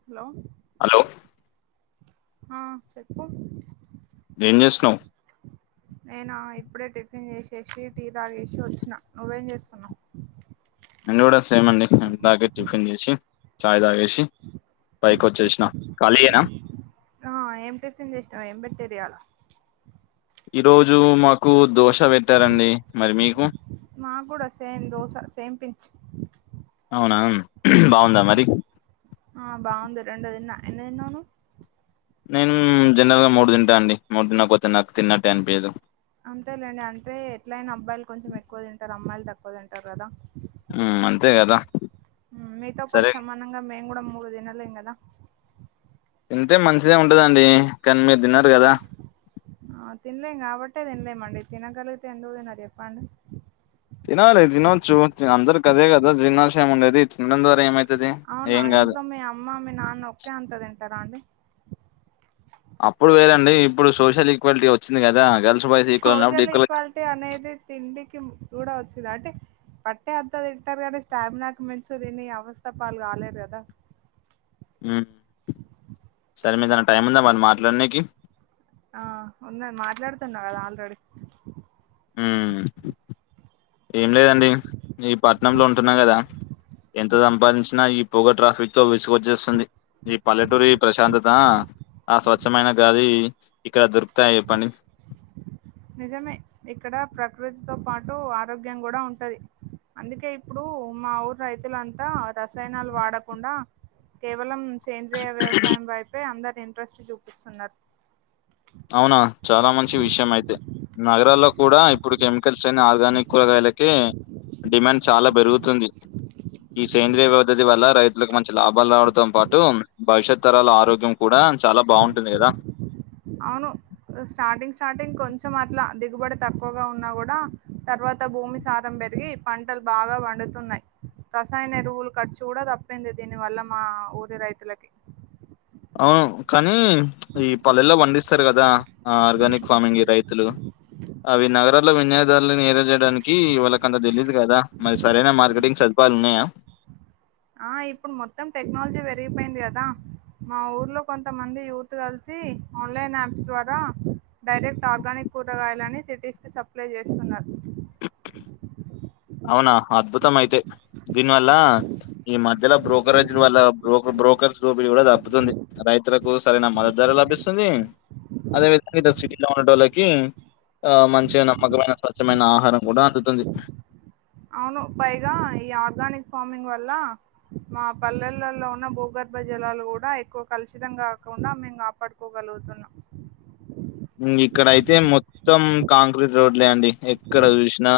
Hello hello ఆ చెప్పు. ఎం జేసినవ్. నేనా ఇప్పుడే టిఫిన్ చేసేసి టీ తాగేసి వొచ్చినా నువ్వేం చజెసున్నావు. నేను గూడ సేమ్ అండి ఇంతాకే టిఫిన్ జెశి. చాయ్ దాగేశి పైకొచ్చేసిన ఖాళీయేనా. ఆ ఏం టిఫసిన్ జేసినవ్ ఏం బేటీన్ ర్రియాలా. ఈ రోజు మాకు దోశ వెట్టారండి మరి మీకు. మా కూడా సేమ్ దోశ సేమ్ పించు. అవునా. బాగుందా మరి ఆ బాగుంది రెండుదిన్నా ఎన్ని దిన్నవు నువ్వు. నేన్ జనరల్ గా మూడు తింటా అండి మూడు తినక పొతే నాకు తిన్నట్టే అనిపియ్యదు. అంతేలేండి అంటే ఎట్ల అయినా అబ్బాయిలు కొంచెం ఎక్కొ తింటారు అమ్మాయిలు తక్కొ తింటారు గదా. ఉమ్ అంతే గదా. ఉ మీతో పాటు సమానంగా మేము కూడా మూడు దినలేేం గదా. తింటే మంచిదే ఉంటదండి కానీ మీరు తిన. ఆ తిన్లేమ్ గాబ. మట్టే తినల్లే మండి తినగలుగుతే ఎందుకు దినరు చెప్పండి. తినాలె తినొచ్చు తే అందరు గదే గదా జిర్ణషయం ఉండేది తినడం ద్వారా ఏమై. అవునా ఇంట్లో మీ అమ్మ మీ నాన్న ఒకే అంత తింటారా అండి. అప్పుడు వేరండి ఇప్పుడు సోషల్ ఈక్వాలిటీ వచ్చింది గదా గన్. సోజల్ ఈక్వాలిటీ అనేది తిండికి కూడా అచ్చింది వచ్చిది అంటే పట్టే అంతా తింటరు గాని స్టామినాకి మించి తిని అవస్థ పాలు కాలేరు కదా సరే మీదన్న టైం ఉందా మరి మాట్లాడానికి ఆ ఉన్నది మాట్లాడుతన్నా కదా ఆల్రెడీ ఉమ్ ఏం లేదండి చెప్ ఈ పట్నంలో ఉంటున్నా కదా ఎంత సంపాదించినా ఈ పొగ ట్రాఫిక్ తో విసుగు వచ్చేస్తుంది ఈ పల్లెటూరి ప్రశాంతత ఆ స్వచ్ఛమైన గాలి ఇక్కడ దొరుకుతాయ చెప్పండి నిజమే ఇక్కడ ప్రకృతితో పాటు ఆరోగ్యం కూడా ఉంటది అందుకే ఇప్పుడు మా ఊరు రైతులంతా రసాయనాలు వాడకుండా కేవలం సేంద్రీయ వ్యవసాయం వైపే అందరి ఇంట్రెస్ట్ చూపిస్తున్నారు అవునా చాలా మంచి విషయం అయితే నగరాల్లో కూడా ఇప్పుడు కెమికల్స్ లేని ఆర్గానిక్ కూరగాయలకే డిమాండ్ చాలా పెరుగుతుంది ఈ సేంద్రీయ పద్ధతి వల్ల రైతులకు మంచి లాభాలు రావడంతో పాటు భవిష్యత్ తరాల ఆరోగ్యం కూడా చాలా బాగుంటుంది కదా అవును స్టార్టింగ్ స్టార్టింగ్ కొంచెం అట్లా దిగుబడి తక్కువగా ఉన్నా కూడా తర్వాత భూమి సారం పెరిగి పంటలు బాగా పండుతున్నాయి రసాయన ఎరువులు ఖర్చు కూడా తప్పింది దీని వల్ల మా ఊరి రైతులకి అవును కానీ ఈ పల్లెల్లో పండిస్తారు కదా ఆ ఆర్గానిక్ ఫార్మింగ్ రైతులు అవి నగరాల్లో వినియోగదారు చేయడానికి వాళ్ళకి అంత తెలీదు కదా మరి సరైన మార్కెటింగ్ సదుపాయాలు ఉన్నాయా ఆ ఇప్పుడు మొత్తం టెక్నాలజీ పెరిగిపోయింది కదా మా ఊర్లో కొంతమంది యూత్ కలిసి ఆన్లైన్ యాప్స్ ద్వారా డైరెక్ట్ ఆర్గానిక్ కూరగాయలని సిటీస్కి సప్లై చేస్తున్నారు అవునా అద్భుతం అయితే దీనివల్ల ఈ మధ్యలో బ్రోకరేజ్ వల్ల బ్రోక బ్రో బ్రోకర్స్ దోపిడీ కూడా తప్పుతుంది రైతులకు సరైన మద్దతు ధర లభిస్తుంది అదేవిధంగా ఇట్లా సిటీలో ఉండేటోళ్ళకి ఆ మంచిగా నమ్మకమైన స్వచ్ఛమైన ఆహారం కూడా అందుతుంది అవును పైగా ఈ ఆర్గానిక్ ఫార్మింగ్ వల్ల మా పల్లెలలో ఉన్న భూగర్భ జలాలు కూడా ఎక్కువ కలుషితం కాకుండా మేము కాపాడుకోగలు తున్నాం [inaudible] ఇక్కడయితే మొత్తం కాంక్రీట్ రోడ్లే అండి ఎక్కడ చూసినా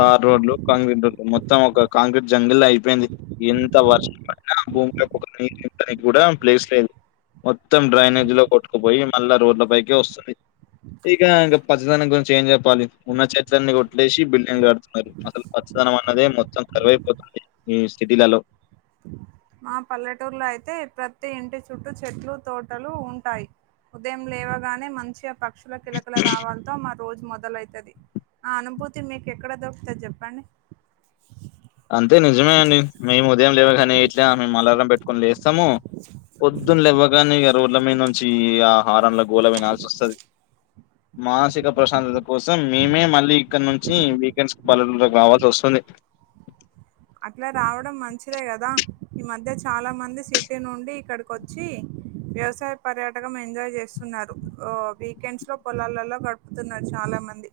తార్ రోడ్లు కాంక్రీట్ రోడ్లు మొత్తం ఒక కాంక్రీట్ జంగల్ అయిపోయింది ఎంత వర్షం పడ్డా భూమిలోకి నీళ్లు ఇనుకనీకి కూడా ప్లేస్ లేదు మొత్తం డ్రైనేజ్ లో కొట్టుకుపోయి మళ్ళా రోడ్లపైకే వస్తుంది ఇగా పచ్చదనం గురించి ఏం చెప్పాలి ఉన్న చెట్లన్నీ కొట్టలేసి బిల్డింగ్ కడుతున్నారు అసలు పచ్చదనం అన్నదే మొత్తం కరువైపోతుంది ఈ సిటీలలో మా పల్లెటూరులో అయితే ప్రతి ఇంటి చుట్టూ చెట్లు తోటలు ఉంటాయి ఉదయం లేవగానే మంచిగా పక్షుల కిలకిల రావాలతో రోజు మొదలైతది ఆ అనుభూతి మీకు ఎక్కడ దొరుకుతంది చెప్పండి అంతే నిజమే అండి మేము ఉదయం లేవగానే ఇట్లా మేము అలారం పెట్టుకని లేస్తాము పొద్దున్న లెవ్వగానే ఇగా రోడ్ల మీద నుంచి ఆ హారండ్ల గోళ వినాల్సి వస్తది మానసిక ప్రశాంతత కోసం మేమే మళ్ళీ ఇక్కడ నుంచి వీకెండ్స్ పల్లెటూర్లలోకి రావాల్సి వస్తుంది [inaudible] అట్ల రావడం మంచిదే గదా ఈ మధ్య చాలా మంది సిటీ నుండి ఇక్కడకొచ్చి వ్యవసాయ పర్యాటకం ఎంజాయ్ జేస్తున్నారు ఓ వీకెండ్స్ లో పొలాలలో గడుపుతున్నారు చాలా మంది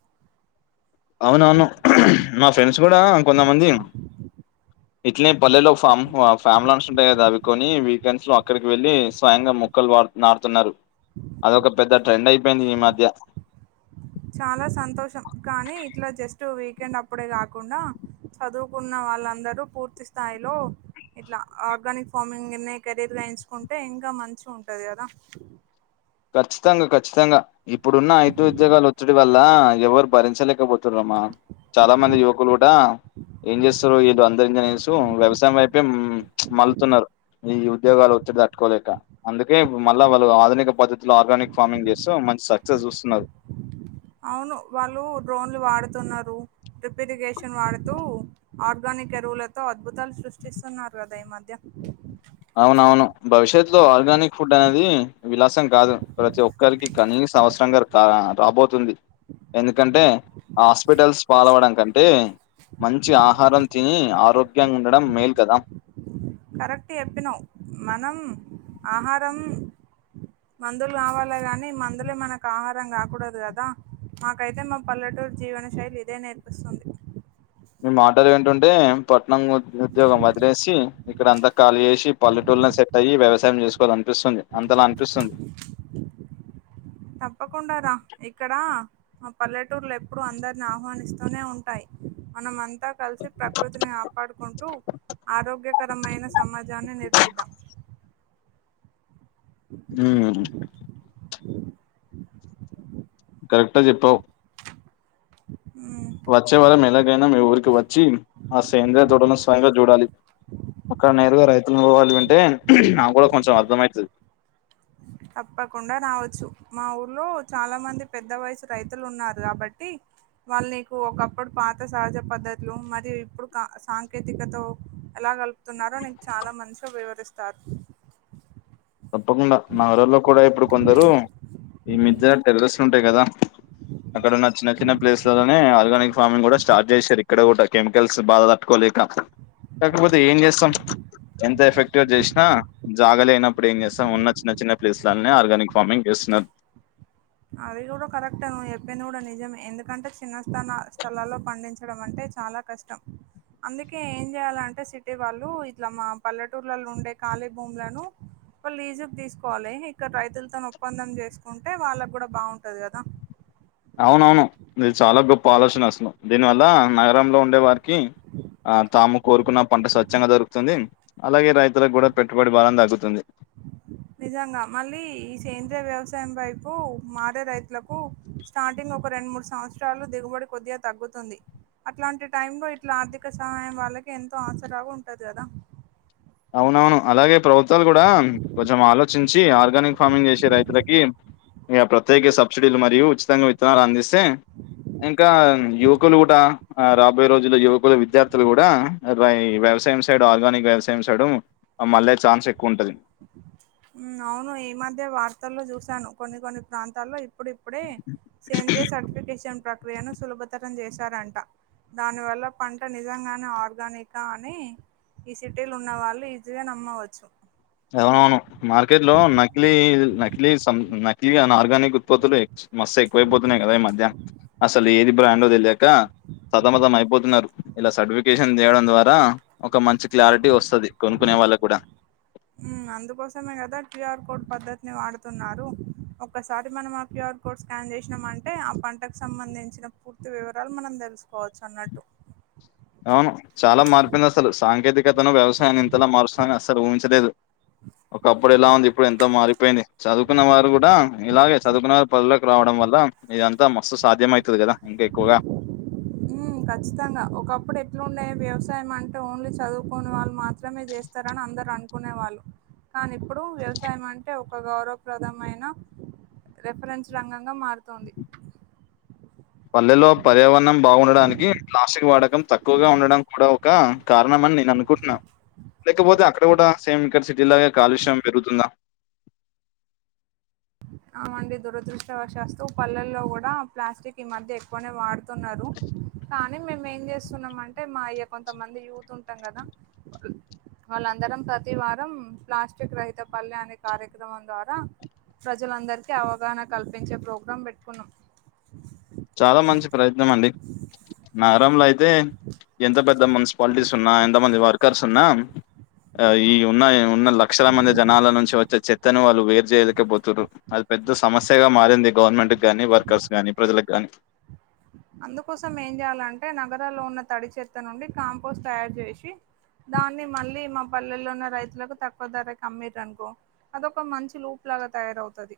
అవునవును నా ఫ్రెండ్సు గుడా కొంతమంది ఇట్లనే పల్లెల్లో ఫామ్ ఫ్యామ్లాన్స్ ఉంటాయ్ గదా అవి కొని వీకెండ్స్ లో అక్కడికి వెళ్ళ స్వయంగా మొక్కలు వాడు నారుతున్నారు అదొక పెద్ద ట్రెండైపెయింది ఈ మధ్య చాలా సంతోషం కానీ ఇట్ల జస్ట్ వీకెండ్ అప్పుడే కాకుండా చదువుకున్న వాళ్ళందరూ పూర్తి స్థాయిలో ఇట్లా ఆర్గానిక్ ఫార్మింగ్ నె కెరీర్ గా ఎయించుకుంటే ఇంకా మంచి ఉంటది గదా ఖచ్చితంగా ఖచ్చితంగా ఇప్పుడున్న ఐటు ఉద్యోగాలు వొత్తిడి వ ల్ల ఎవ్వరు భరించలేకబొతుర్రమ్మ చాలా మంది యువకులు గుడా ఏం జెస్తర్రో ఏదో అం అనేసు వ్యవసాయం వైపే మల్లుతున్నారు ఈ ఉద్యోగాలు వొత్తిడి దట్టుకోలేక అందుకే ఇబు మళ్ళా వాళ్ళు ఆధునిక పద్ధతిలో ఆర్గానిక్ ఫార్మింగ్ జేస్తూ మంచి సక్సెస్ జూస్తున్నారు అవును వాళ్ళు డ్రోన్లు వాడుతున్నారు డ్రిప్పిగేషన్ వాడుతూ ఆర్గా నిక ఎరువులతో అద్భుతాలు సృష్టిస్తున్నారు గదా ఈ మధ్య అవునవును భవిష్యత్ లో ఆర్గానిక్ ఫుడ్ అనేది విలాసం కాదు ప్రతి ఒక్కరికి కనీసం అవసరంగర్ రాబోతుంది ఎందుకంటే ఆస్పిటల్స్ పాాలవడం కంటే మంచి ఆహారం తిని ఆరోగ్యంగా ఉండడం మేల్ కదా కరెక్ట్ ఎప్పినావ్ మనం ఆహారం మందులు గావాలే గాని మందులే మనకు ఆహారం గాకూడదు గదా మాకైతే మా పల్లెటూరి జీవన శైలి ఇదే నేర్పిస్తుంది మీ మాటలు వింటుంటే ప ట్నం ఉద్యోగం వదిలేసి ఇక్కడంతా కాళీ జేసి పల్లెటూళ్ళోనే సెట్టయ్యి వ్యవసాయం జేస్ కోళ్ళ అనిపిస్తుంది అంతలా అనిపిస్తుంది తప్పకుండా రా ఇక్కడా మా పల్లెటూర్లు ఎప్పుడూ అందరిని ఆహ్వానిస్తూనే ఉంటాయ్ మనంమంతా కలిసి ప్రకృతిని ఆ కాపాడుకుంటూ ఆరోగ్యకరమైన సమాజాన్ని నిర్మిద్దాం ఊమ్ కరెక్టే జెప్పావ్ ఉ వచ్చే వారం ఎలాగైనా మీ ఊరికి వొచ్చి ఆ సేంద్రయ తోటను స్వయంగా జూడాలి అక్కడ నేరుగా రైతులు బోవాలి అంటే నాగ్గుడ కొంచెం అర్ధంమైతది తప్పకుండా రావచ్చు మా ఊర్లో చాలా మంది పెద్ద వయసు రైతులు ఉన్నారు గాబట్టి వాళ్ళు నీకు ఒకప్పుడు పాత సహజ పద్ధతులు మరియు ఇప్పుడు క సాంకేతికతొ ఎలా గల్ ప్తున్నారో నీకు చాలా మంచిగి వివరిస్తారు తప్పకుండా నగరాల్లో కూడా ఇప్పుడు కొందరు ఈ మిజ్య టెరరస్సుంటాయ్ గదా అక్కడున్న చిన్న చిన్న ప్లేస్లలోనే ఆర్గానిక్ ఫార్మింగ్ కూడా స్టార్ట్ జేశారు ఇక్కడ గుడా కెమికల్స్ బాదా దట్టుకోలే కి కాకపోతే ఏం జేస్తాం ఎంత ఎఫెక్టివ్ గా జేసినా జాగాలేన ప్పుడు ఏం జేస్తాం ఉన్న చిన్న చిన్న ప్లేస్లన్నే ఆర్గానిక్ ఫార్మింగ్ జేస్తున్నారు అది గుడా కరెక్టే నువ్వు జెప్పింది కూడా నిజమే ఎందుకంటే చిన్న స్తాన స్థలాల్లో పండించడం అంటే చాలా కష్టం అందుకే ఏం చేయ్యాలంటే సిటీ వాళ్ళు ఇట్లా మా పల్లెటూర్లలో ఉండే ఖాళీ భూములను ఇ లీజ్ కు తీసుకోవాలి ఇక్కడ రైతులతో ఒప్పందం చేసుకుంటే వాళ్ళకు కూడా బాగుంటది కదా అవునవును ఇది చాలా గొప్ప ఆలోచన అసలు దీనివల్ల నగరంలో ఉండే వారికి ఆ తాము కోరుకున్న పంట స్వచ్ఛంగా దొరుకుతుంది అలాగే రైతులకు కూడా పెట్టుబడి బలం తగ్గుతుంది నిజంగా మళ్ళీ ఈ సేంద్రయ వ్యవసాయం వైపు మాడే రైతులకు స్టార్టింగ్ ఒక రెండు మూడు సంవత్సరాలు దిగుబడి కొద్దిగా తగ్గుతుంది అట్లాంటి టైము లో ఇట్లా ఆర్థిక సహాయం వాళ్ళకి ఎంతో ఆసరాగా ఉంటది కదా అవునవును అలాగే ప్రభుత్వాలు కూడా కొంచెం ఆలోచించి ఆర్గానిక్ ఫార్మింగ్ చేసే రైతులకి ఇక ప్రత్యేక సబ్సిడీలు మరియు ఉచితంగా విత్తనాలు అందిస్తే ఇంకా యువకులు కూడా ఆ రాబోయే రోజుల్లో యువకులు విద్యార్థులు కూడా రాయ్ వ్యవసాయం సైడు ఆర్గానిక్ వ్యవసాయం సైడు మళ్ళే ఛాన్స్ ఎక్కువ ఉంటది అవును ఈ మధ్య వార్తల్లో చూసాను కొన్ని కొన్ని ప్రాంతాల్లో ఇప్పుడు ఇప్పుడే సేంద్రియ సర్టిఫికేషన్ ప్రక్రియను సులభతరం చేశారంట దానివల్ల పంట నిజంగానే ఆర్గానికా అని ఈ సిటీల ఉన్న వాళ్ళు ఈజీగా నమ్మవచ్చు అమనవును మార్కెట్ లో నకిలీ నకిలీ సం నకిలీ ఆర్గానిక్ ఉత్పత్తులు మస్తు ఎక్కువైపోతున్నాయి కదా ఈ మధ్య అసలు ఏది బ్రాండ్ తెలియక సతమతం అయిపోతున్నారు ఇలా సర్టిఫికేషన్ చేయడం ద్వారా ఒక మంచి క్లారిటీ వస్తది కొనుకునే వాళ్ళకి కూడా ఉమ్ అందుకోసమే కదా క్యూఆర్ కోడ్ పద్ద్దతిని వాడుతున్నారు ఒక్కసారి మనం ఆ క్యూఆర్ కోడ్ స్కాన్ చేసినాం అంటే ఆ పంటకు సంబంధించిన పూర్తి వివరాలు మనం తెలుసు అవును చాలా మారిపెంది అసలు సాంకేతిక వేతను వ్యవసాయాన్ని ఇంతలా మారుస్తుని అస్సలు ఊహించలేదు ఒకప్పుడు ఎలా ఉంది ఇప్పుడు ఎంతో మారిపోయింది చదువుకున్న వారు కూడా ఇలాగే చదువుకున్న వారు పల్లోకి రావడం వల్ల ఇదంతా మస్తు సాధ్యమవుతది కదా ఇంకా ఎక్కువగా ఉమ్ ఖచ్చితంగా ఒకప్పుడు ఎట్ల ఉండే వ్యవసాయం అంటే ఓన్లీ చదువుకోని వాళ్ళు మాత్రమే చేస్తార అని అందరు అనుకునే వాళ్ళు కానీ ఇప్పుడు వ్యవసాయం అంటే ఒక గౌరవప్రదమైన రెఫరెన్స్ రంగంగా మారుతోంది పల్లెలో పర్యావరణం బాగుండడానికి ప్లాస్టిక్ వాడకం తక్కువగా ఉండడం కూడా ఒక కారణంమని నేను అనుకుంటున్నా లేకపోతే అక్కడ కూడా సేమ్ ఇక్కడ సిటీ లాగా కాలుష్యం పెరుగుతుందా ఆ మండి దురదృష్టవ శాస్తూ పల్లెల్లో కూడా ప్లాస్టిక్ ఈ మధ్య ఎక్కువనే వాడుత తున్నారు కానీ మేము ఏం చేస్తున్నాం అంటే మా ఇయ కొంత మంది యూత్ టామ్ గాదా వాళ్ళందరం ప్రతి వారం ప్లాస్టిక్ రహిత పల్లె అనే కార్యక్రమం ద్వారా ప్రజలందరికీ అవగాహన కల్పించే ప్రోగ్రాం పెట్టుకున్నాం చాలా మంచి ప్రయత్నం అండి నగరంలో అయితే ఎంత పెద్ద మున్సిపాలిటీస్ ఉన్నా ఎంత మంది వర్కర్స్ ఉన్నా ఆ ఈ ఉన్న ఉన్న లక్షల మంది జనాల నుంచి వచ్చే చెత్తను వాళ్ళు వేరు చేయలేక పోతురు పెద్ద సమస్యగా మారింది గవర్నమెంట్కి కానీ వర్కర్స్ కానీ ప్రజలకు కానీ అందుకోసం ఏం చేయాలంటే నగరాల్లో ఉన్న తడి చెత్త నుండి కాంపోస్ట్ తయారు చేసి దాన్ని మళ్ళీ మా పల్లెల్లో ఉన్న రైతులకు తక్కువ ధరకు అమ్మిలు అనుకో అదొక మంచి లోపు గా తయార అవుతది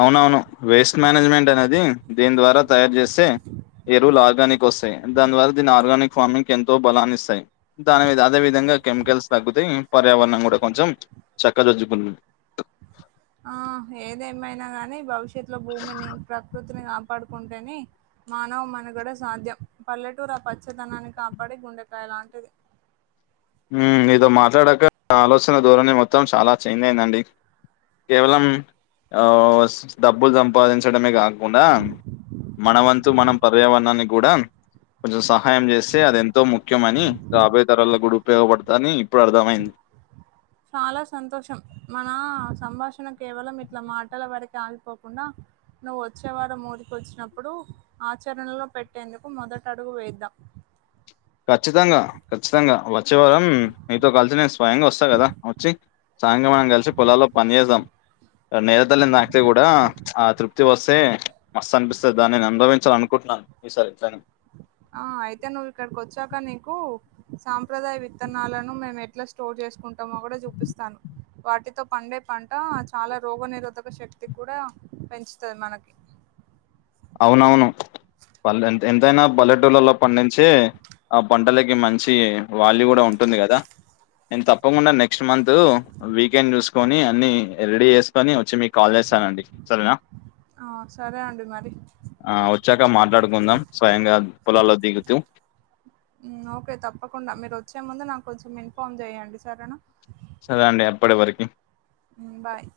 అవునవును. వేస్ట్ మేనేజ్మెంట్ అనేది దీని ద్వారా తయారు చేస్తే ఎరువులు ఆర్గానిక్ వస్తాయి దాని ద్వారా దీని ఆర్గానిక్ ఫార్మింగ్ ఎంతో బలాన్ని ఇస్తాయి దాని అదే విధంగా కెమికల్స్ తగ్గుతాయి పర్యావరణం కూడా కొంచెం చక్కదిద్దుకుంటుంది ఆ ఏదేమైనా గాని భవిష్యత్తులో భూమిని ప్రకృతిని కాపాడుకుంటేనే మానవ మనుగడ సాధ్యం పల్లెటూరు ఆ పచ్చదనాన్ని కాపాడి గుండెకాయలు అలాంటిది ఉ నీతో మాట్లాడాక ఆలోచన ధోరణి మొత్తం చాలా చేంజ్ అయిందండి కేవలం ఆ డబ్బులు సంపాదించడమే కాకుండా మన వంతు మనం పర్యావరణానికి కూడా కొంచెం సహాయం చేస్తే అది ఎంతో ముఖ్యమని రాబోయే తరాల ఉపయోగపడతా అని ఇప్పుడు అర్థమైంది చాలా సంతోషం మన సంభాషణ కేవలం ఇట్లా మాటల వరకు ఆగిపోకుండా నువ్వు వచ్చే వారం ఊరికి వచ్చినప్పుడు ఆచరణలో పెట్టేందుకు మొదట అడుగు వేద్దాం చ్ ఖచ్చితంగా ఖచ్చితంగా వచ్చే వారం నీతో కలిసి నేను స్వయంగా వస్తా కదా వచ్చి సాయంకాలం మనం కలిసి పొలాల్లో పనిచేద్దాం నేల తల్లిని దాకతే కూడా ఆ తృప్తి వస్తే మస్తు అనిపిస్తుంది దానిని అనుభవించాలి అనుకుంటున సారీ ఇట్లనే ఆ అయితే నువ్వు ఇక్కడికి వచ్చాక నీకు సాంప్రదాయ విత్తనాలను మేము ఎట్లా స్టోర్ చేసుకుంటామో కూడా చూపిస్తాను వాటితో పండే పంట చాలా రోగ నిరోధక శక్తి కూడా పెంచుతది మనకి అవునవును ఎంతైనా పల్లెటూళ్లలో పండించి ఆ పంటలకు మంచి వాల్యూ కూడా ఉంటుంది కదా నేను తప్పకుండా నెక్స్ట్ మంత్ వీకెండ్ చూసుకొని అన్ని రెడీ చేసుకుని వచ్చి మీ కాల్ చేస్తానండి సరేనా ఆ సరే అండి మరి ఆ వచ్చాక మాట్లాడుకుందాం స్వయంగా పొలాల్లో దిగుతూ ఓకే తప్పకుండా మీరు వచ్చే ముందు నాకు కొంచెం ఇన్ఫార్మ్ చెయ్యండి సరేనా సరే అండి అప్పటి వరకి ఉమ్, బాయ్